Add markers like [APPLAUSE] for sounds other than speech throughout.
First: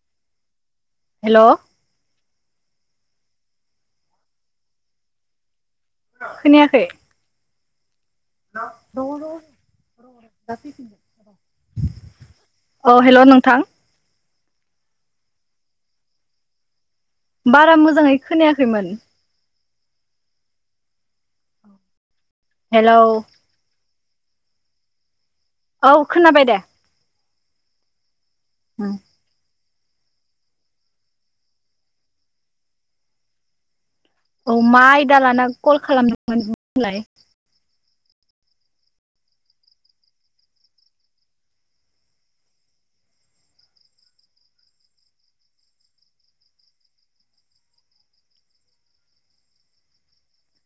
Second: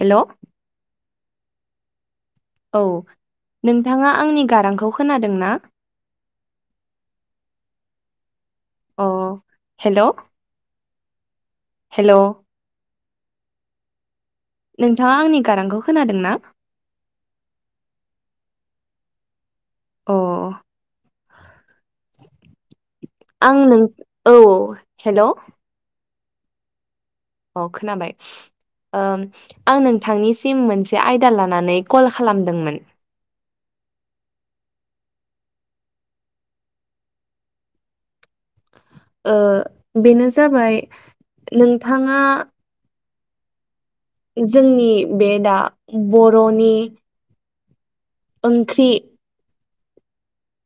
हेल' hello औ नोंथाङा आंनि गारांखौ खोनादों ना? खोनायाखै अ हेल' र हेल' अ हेल' नोंथां नोंथाङा आंनि गारांखौ खोनादों ना? बारा मोजाङै खोनायाखैमोन अ हेलौ आं नों औ हेल' औ खोनाबाय दे अ खोनाबाय ओ आं नोंथांनिसिम मोनसे आयदा लानानै कल खालामदोंमोन औ मा आयदा लाना कल खालामदोंमोन बुंलाय ओ बेनो जाबाय नोंथाङा जोंनि बे दा बर'नि ओंख्रि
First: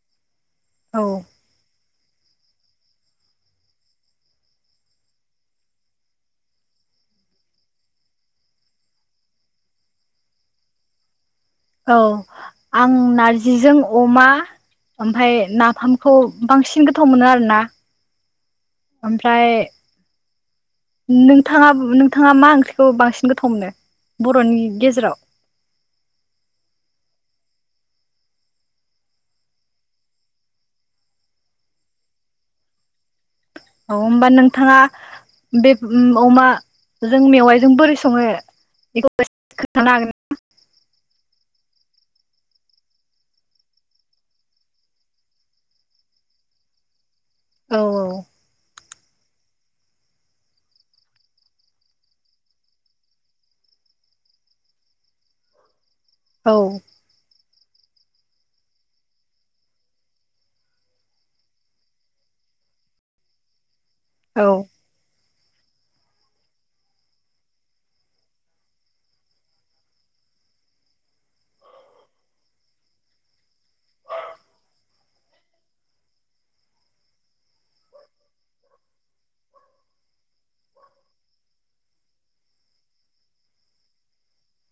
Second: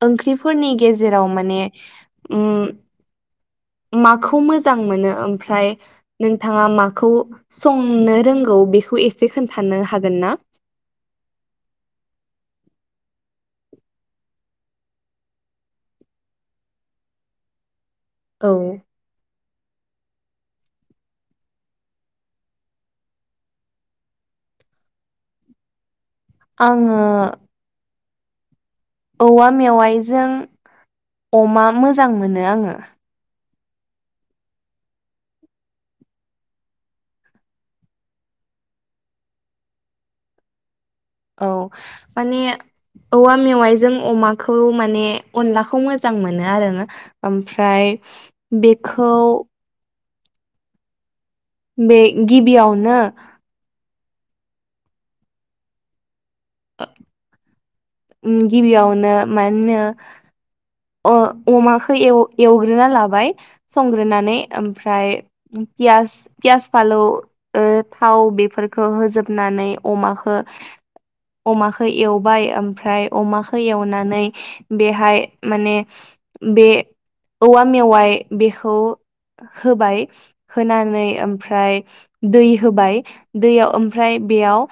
ओंख्रिफोरनि औ गेजेराव माने उम माखौ मोजां मोनो ओमफ्राय नोंथाङा माखौ संनो रोंगौ बेखौ एसे खोनथानो हागोन ना? औ आं नारजिजों अमा ओमफाय नाफामखौ बांसिन गोथाव मोनो आरो ना औ ओमफ्राय नोंथाङा नोंथाङा मा ओंख्रिखौ बांसिन गोथाव मोनो बर'नि गेजेराव आङो औवा मेवायजों अमा मोजां मोनो आङो अ होमबा नोंथाङा बे अमाजों मेवाइजों बोरै सङो बेखौ एसे खोनानो हागोन नामा औ माने औवा मेवाइजों अमाखौ माने अनलाखौ मोजां मोनो आरो औ ओमफ्राय बेखौ बे गिबियावनो औ गिबियावनो माहोनो अ अमाखौ एवग्रोना लाबाय संग्रोनानै औ ओमफ्राय पियास पियास फालौ ओ थाव बेफोरखौ होजोबनानै अमाखौ [INAUDIBLE] अमाखौ एवबाय ओमफ्राय अमाखौ एवनानै बेहाय माने बे औवा मेवाइ बेखौ होबाय होनानै ओमफ्राय दै होबाय दैयाव ओमफ्राय बेयाव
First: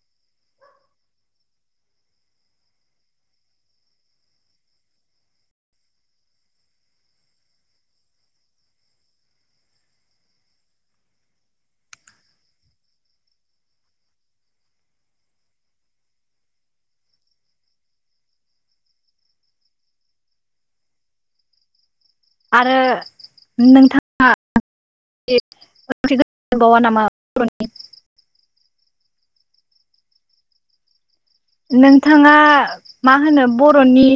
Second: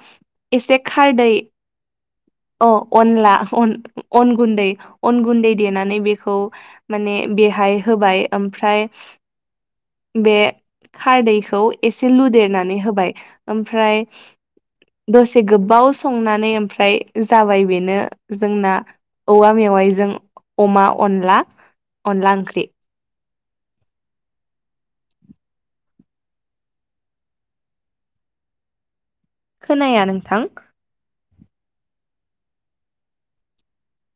एसे खारदै अ अनला अन गुन्दै अन गुन्दै देनानै बेखौ माने बेहाय होबाय ओमफ्राय बे खारदैखौ एसे लुदेरनानै होबाय ओमफ्राय दसे गोबाव संनानै ओमफ्राय जाबाय बेनो जोंना औवा मेवाइजों अमा अनला अनला ओंख्रि। नोंथाङा [UNINTELLIGIBLE] बावा नामा बर'नि खोनाया नोंथां नोंथाङा मा होनो बर'नि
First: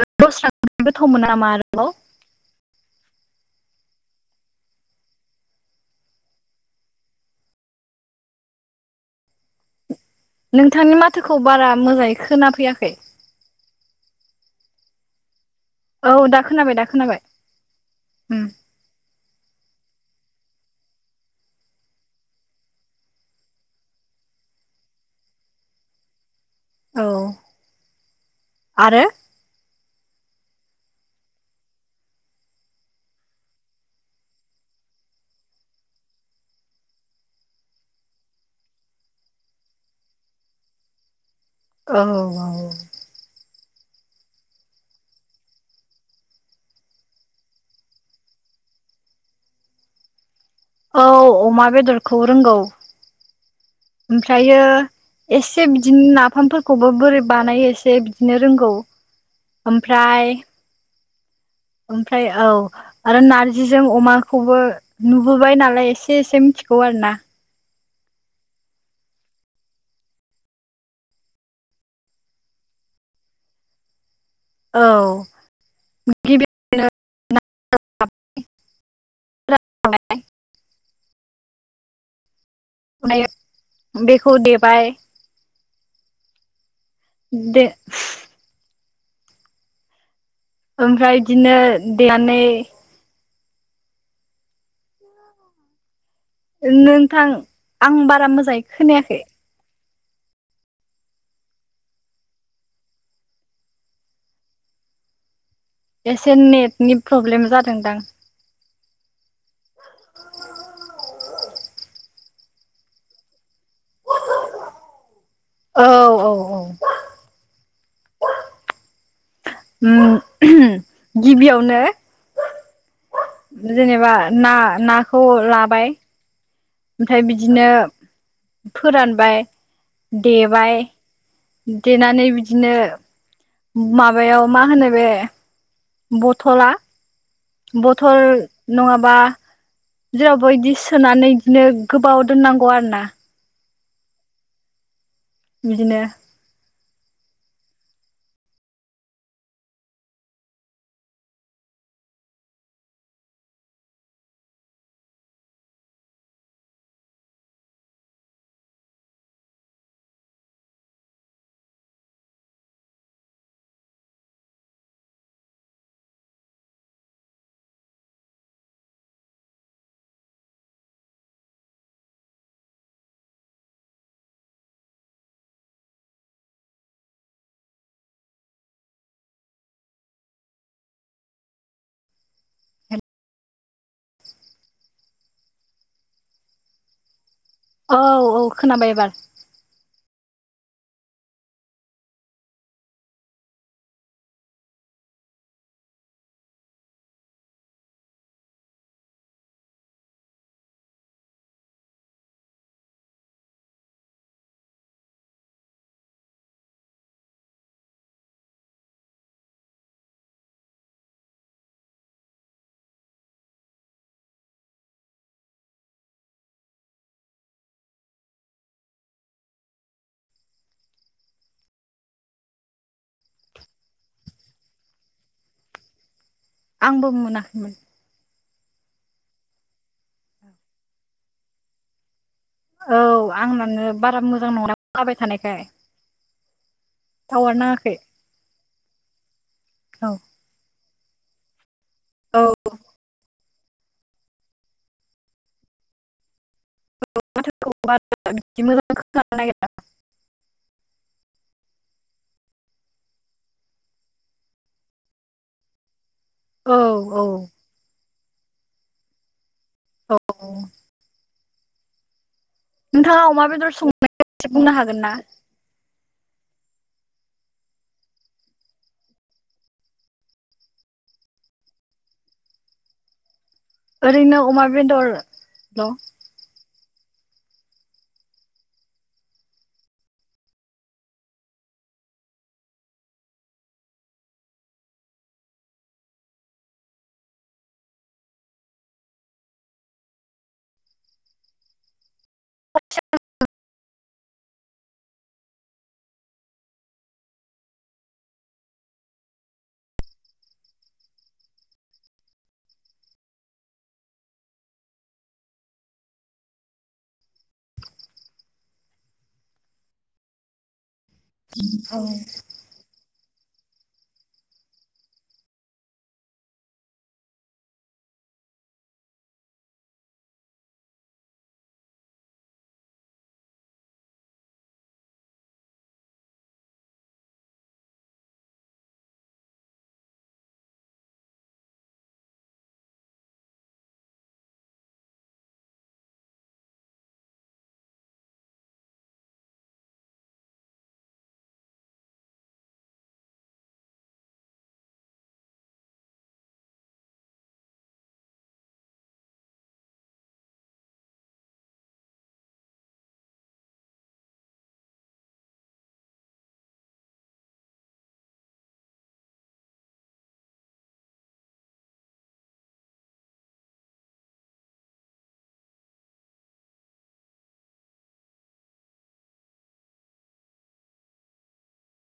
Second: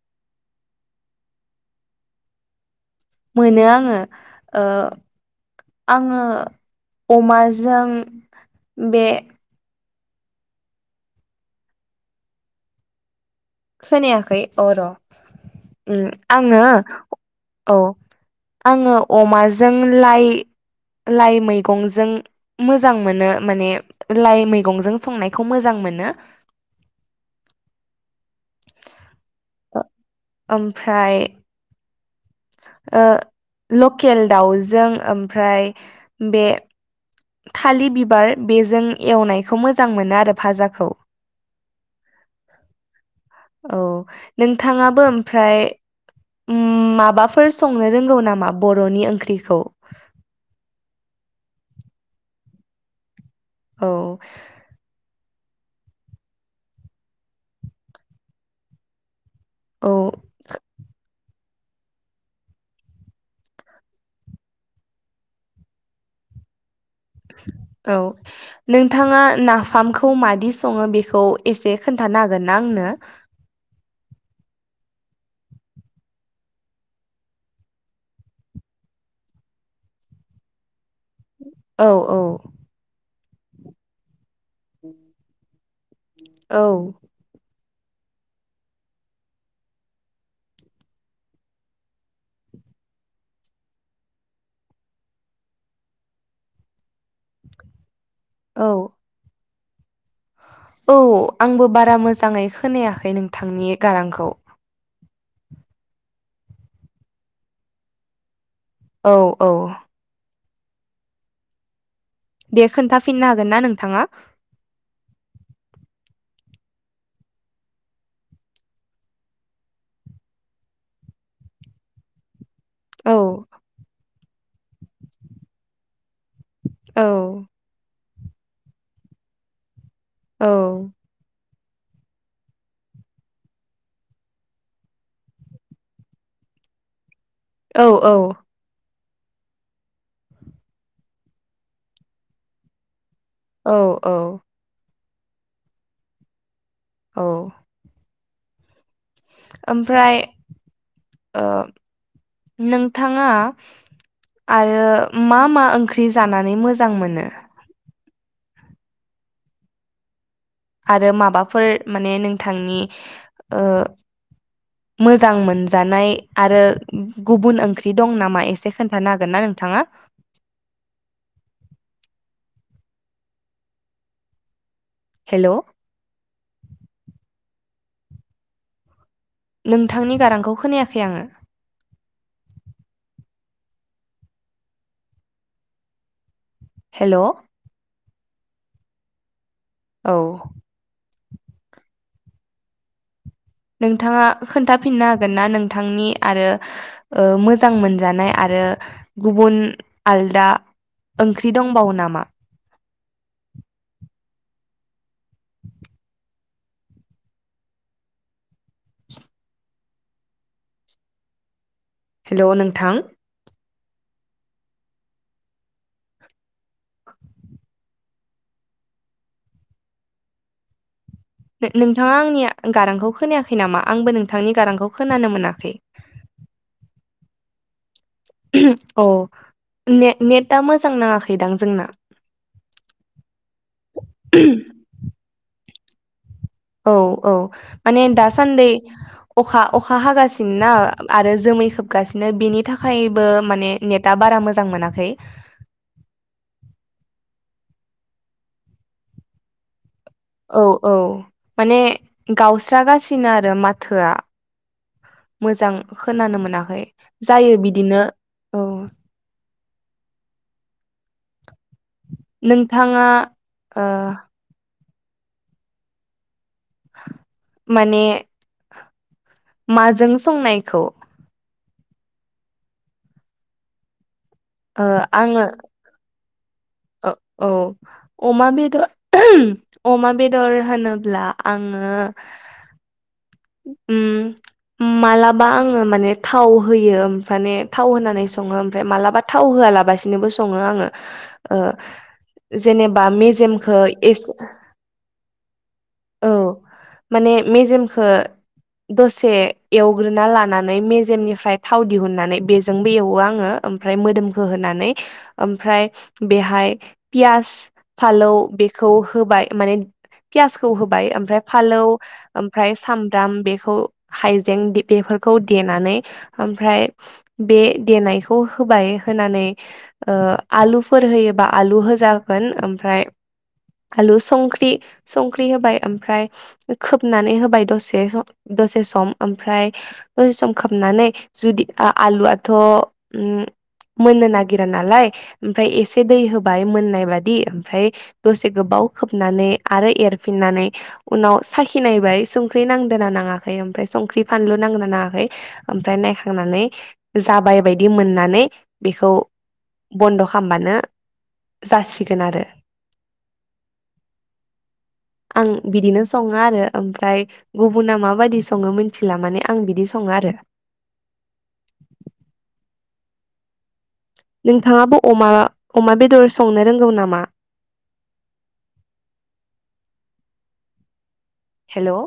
दस्रा ओंख्रि गोथाव‌ मोना नामा आरोबाव मोनो आङो ओ आङो अमाजों बे नोंथांनि माथोखौ बारा मोजाङै खोना फैयाखै खोनायाखै अ‌ र' उम औ दा आङो खोनाबाय दा खोनाबाय औ उम आङो अमा जों लाइ लाइ मैगंजों मोजां मोनो माने लाइ मैगंजों संनायखौ मोजां मोनो औ आरो ओमफ्राय ओ लकेल दाउजों ओमफ्राय बे थालिर बिबार बेजों एवनायखौ मोजां मोनो आरो भाजाखौ औ औ औ नोंथाङाबो ओमफ्राय माबाफोर संनो रोंगौ नामा बर'नि ओंख्रिखौ औ अमा बेदरखौ रोंगौ औ ओमफ्रायो एसे बिदिनो नाफामफोरखौबो बोरै बानायो एसे बिदिनो रोंगौ औ ओमफ्राय ओमफ्राय औ आरो नारजिजों अमाखौबो नुबोबाय नालाय एसे एसे मिथि गौ आरो ना औ नोंथाङा नाफामखौ मादि सङो बेखौ एसे खोन्थानो हागोनना आंनो? दा औ [UNINTELLIGIBLE] [INAUDIBLE] औ औ बेखौ देबाय औ दे ओमफ्राय बिदिनो देनानै नोंथां आं बारा मोजाङै औ खोनायाखै औ आंबो बारा मोजाङै खोनायाखै नोंथांनि गारांखौ एसे नेटनि प्रब्लेम जादोंदां औ औ दे खोन्थाफिननो हागोन ना नोंथाङा? औ औ औ उम गिबियावनो औ जेनेबा ना नाखौ लाबाय औ ओमफ्राय बिदिनो फोरानबाय औ देबाय देनानै बिदिनो माबायाव मा होनो बे बथला औ औ बथल नङाबा बा जेरावबो इदि सोनानै बिदिनो गोबाव दोननांगौ आरो ना औ औ बिदिनो औ ओमफ्राय ओ नोंथाङा आरो मा मा ओंख्रि जानानै मोजां मोनो? आरो माबाफोर माने नोंथांनि ओ मोजां मोनजानाय आरो गुबुन ओंख्रि दं नामा एसे खोन्थानो हागोन ना नों थाङा हेल' नोंथांनि गारांखौ खोनायाखै आङो हेल' औ औ खोनाबाय एबार औ नोंथाङा खोन्थाफिननो हागोन ना नोंथांनि आरो मोजां ओ मोनजानाय आरो आरो गुबुन आलदा ओंख्रि दंबावो नामा हेल' नोंथां नोंथाङा आंनि गारांखौ खोनायाखै नामा आंबो नोंथांनि गारांखौ खोनानो मोनाखै [INAUDIBLE] आंबो मोनाखैमोन अ ने नेटआ मोजां नाङाखैदां जोंना औ आंनानो बारा मोजां नंला अखा हाबाय थानायखाय औ औ टावार नाङाखै माने दासान्दि अखा अखा औ हागासिनो ना आरो जोमै खोबगासिनो औ बिनि थाखायबो माने नेटा बारा मोजां मोनाखै माथोखौ मोजां खानो नागिरा औ औ माने गावस्रागासिनो आरो माथोआ मोजां खोनानो औ मोनाखै जायो बिदिनो औ औ नोंथाङा अमा बेदर ओ संनायनि एसे बुंनो हागोन ना? माने माजों संनायखौ? ओरैनो अमा बेदरल' औ औ अमा बेदर अमा बेदर होनोब्ला आं ओ उ माब्लाबा आङो माने थाव होयो ओमफ्राय थाव होनानै सङो ओमफ्राय मालाबा थाव होआ लाासिनोबो सङो आङो जेनेबा मेजेमखौ एसे औ माने मेजेमखौ दसे एवग्रोना लानानै मेजेमनिफ्राय थाव दिहुननानै बेजोंबो एवो आङो ओमफ्राय मोदोमखौ होनानै ओमफाय बेहाय फियास फालौ बेखौ होबाय माने फियासखौ होबाय ओमफाय फालौ ओमफाय साम ब्राम बेखौ हायजें बेफोरखौ देनानै ओमफाय बे देनाय खौ होबाय ओमफाय होनानै ओ आलुफोर होयोबा आलु होजागोन ओमफाय आलु संख्रि संख्रि होबाय ओमफ्राय खोबनानै होबाय दसे सम दसे सम ओमफ्राय दसे सम खाबनानै जुदि आलुआथ' ओ मोननो नागिरा नालाय ओमफ्राय एसे दै होबाय मोननाय बादि ओमफ्राय दसे गोबाव आव खोबनानै आरो एरफिननानै उनाव साखिनायबाय सुं ख्रि नांदोंना नाङाखै ओमफाय संख्रि फानलु नांदोंना नाङाखै ओमफाय नायखांनानै जाबाय बायदि मोननानै बेखौ बन्द' खालामबानो जासिगोन आरो आं बिदिनो सङो आरो ओमफ्राय गुबुना माबाददि सङो मोनथिला माने आं बिदि सङो आरो [INAUDIBLE] नोंथाङाबो अमा बेदर संनो रोंगौ नामा [INAUDIBLE] हेल'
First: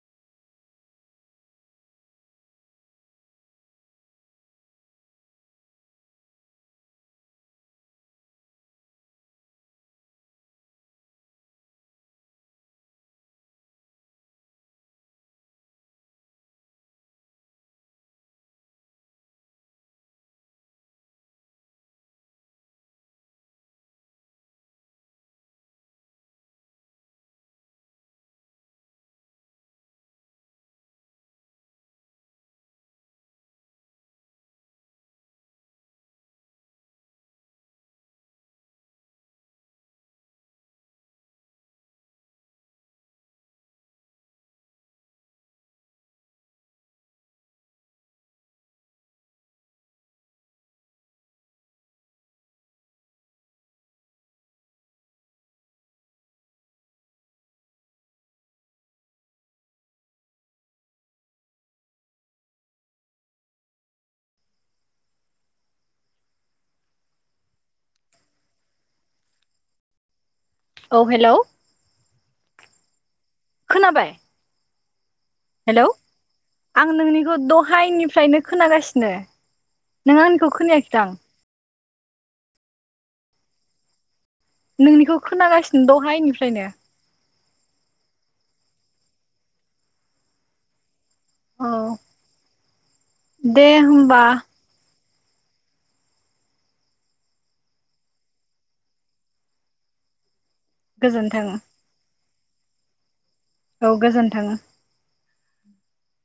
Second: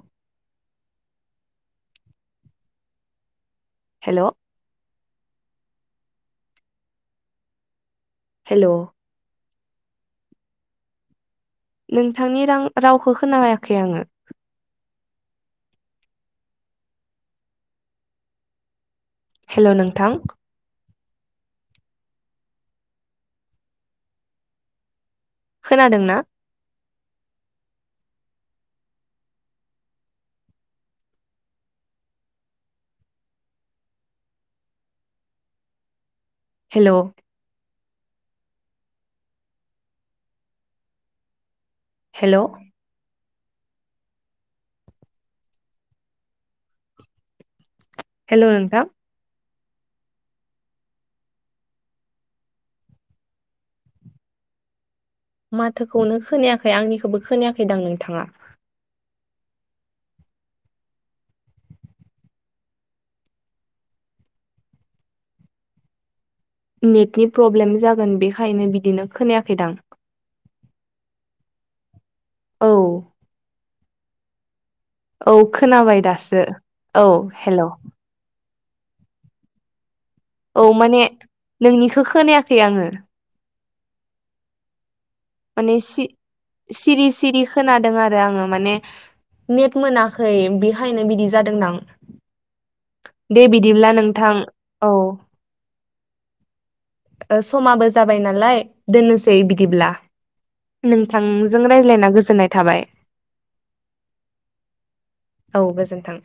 हेल' हेल' नोंथांनि रां रावखौ खोनायाखै आङो हेल' नोंथां खोनादों ना हेल' हेल' हेल' नोंथां माथोखौनो खोनायाखै आंनिखौबो खोनायाखैदां नोंथाङा नेटनि प्रब्लेम जागोन बेखायनो बिदिनो खोनायाखैदां औ हेल' औ खोनाबाय औ हेलौ खोनाबाय दासो आं औ नोंनिखौ हेल' दहायनिफ्रायनो खोनागासिनो नों आंनिखौ औ खोनायाखै माने दां नोंनिखौ खोनायाखै आङो नोंनिखौ माने खोनागासिनो सि दहायनिफ्रायनो सिरि सिरि खोनादों आरो आङो माने नेट मोनाखै बेखायनो बिदि जादों औ दां दे बिदिब्ला नोंथां औ समाबो जाबाय नालाय दोननोसै बिदिब्ला। गोजोन्थों नोंथांजों रायज्लायना गोजोननाय थाबाय औ गोजोन थों। औ गोजोन्थों।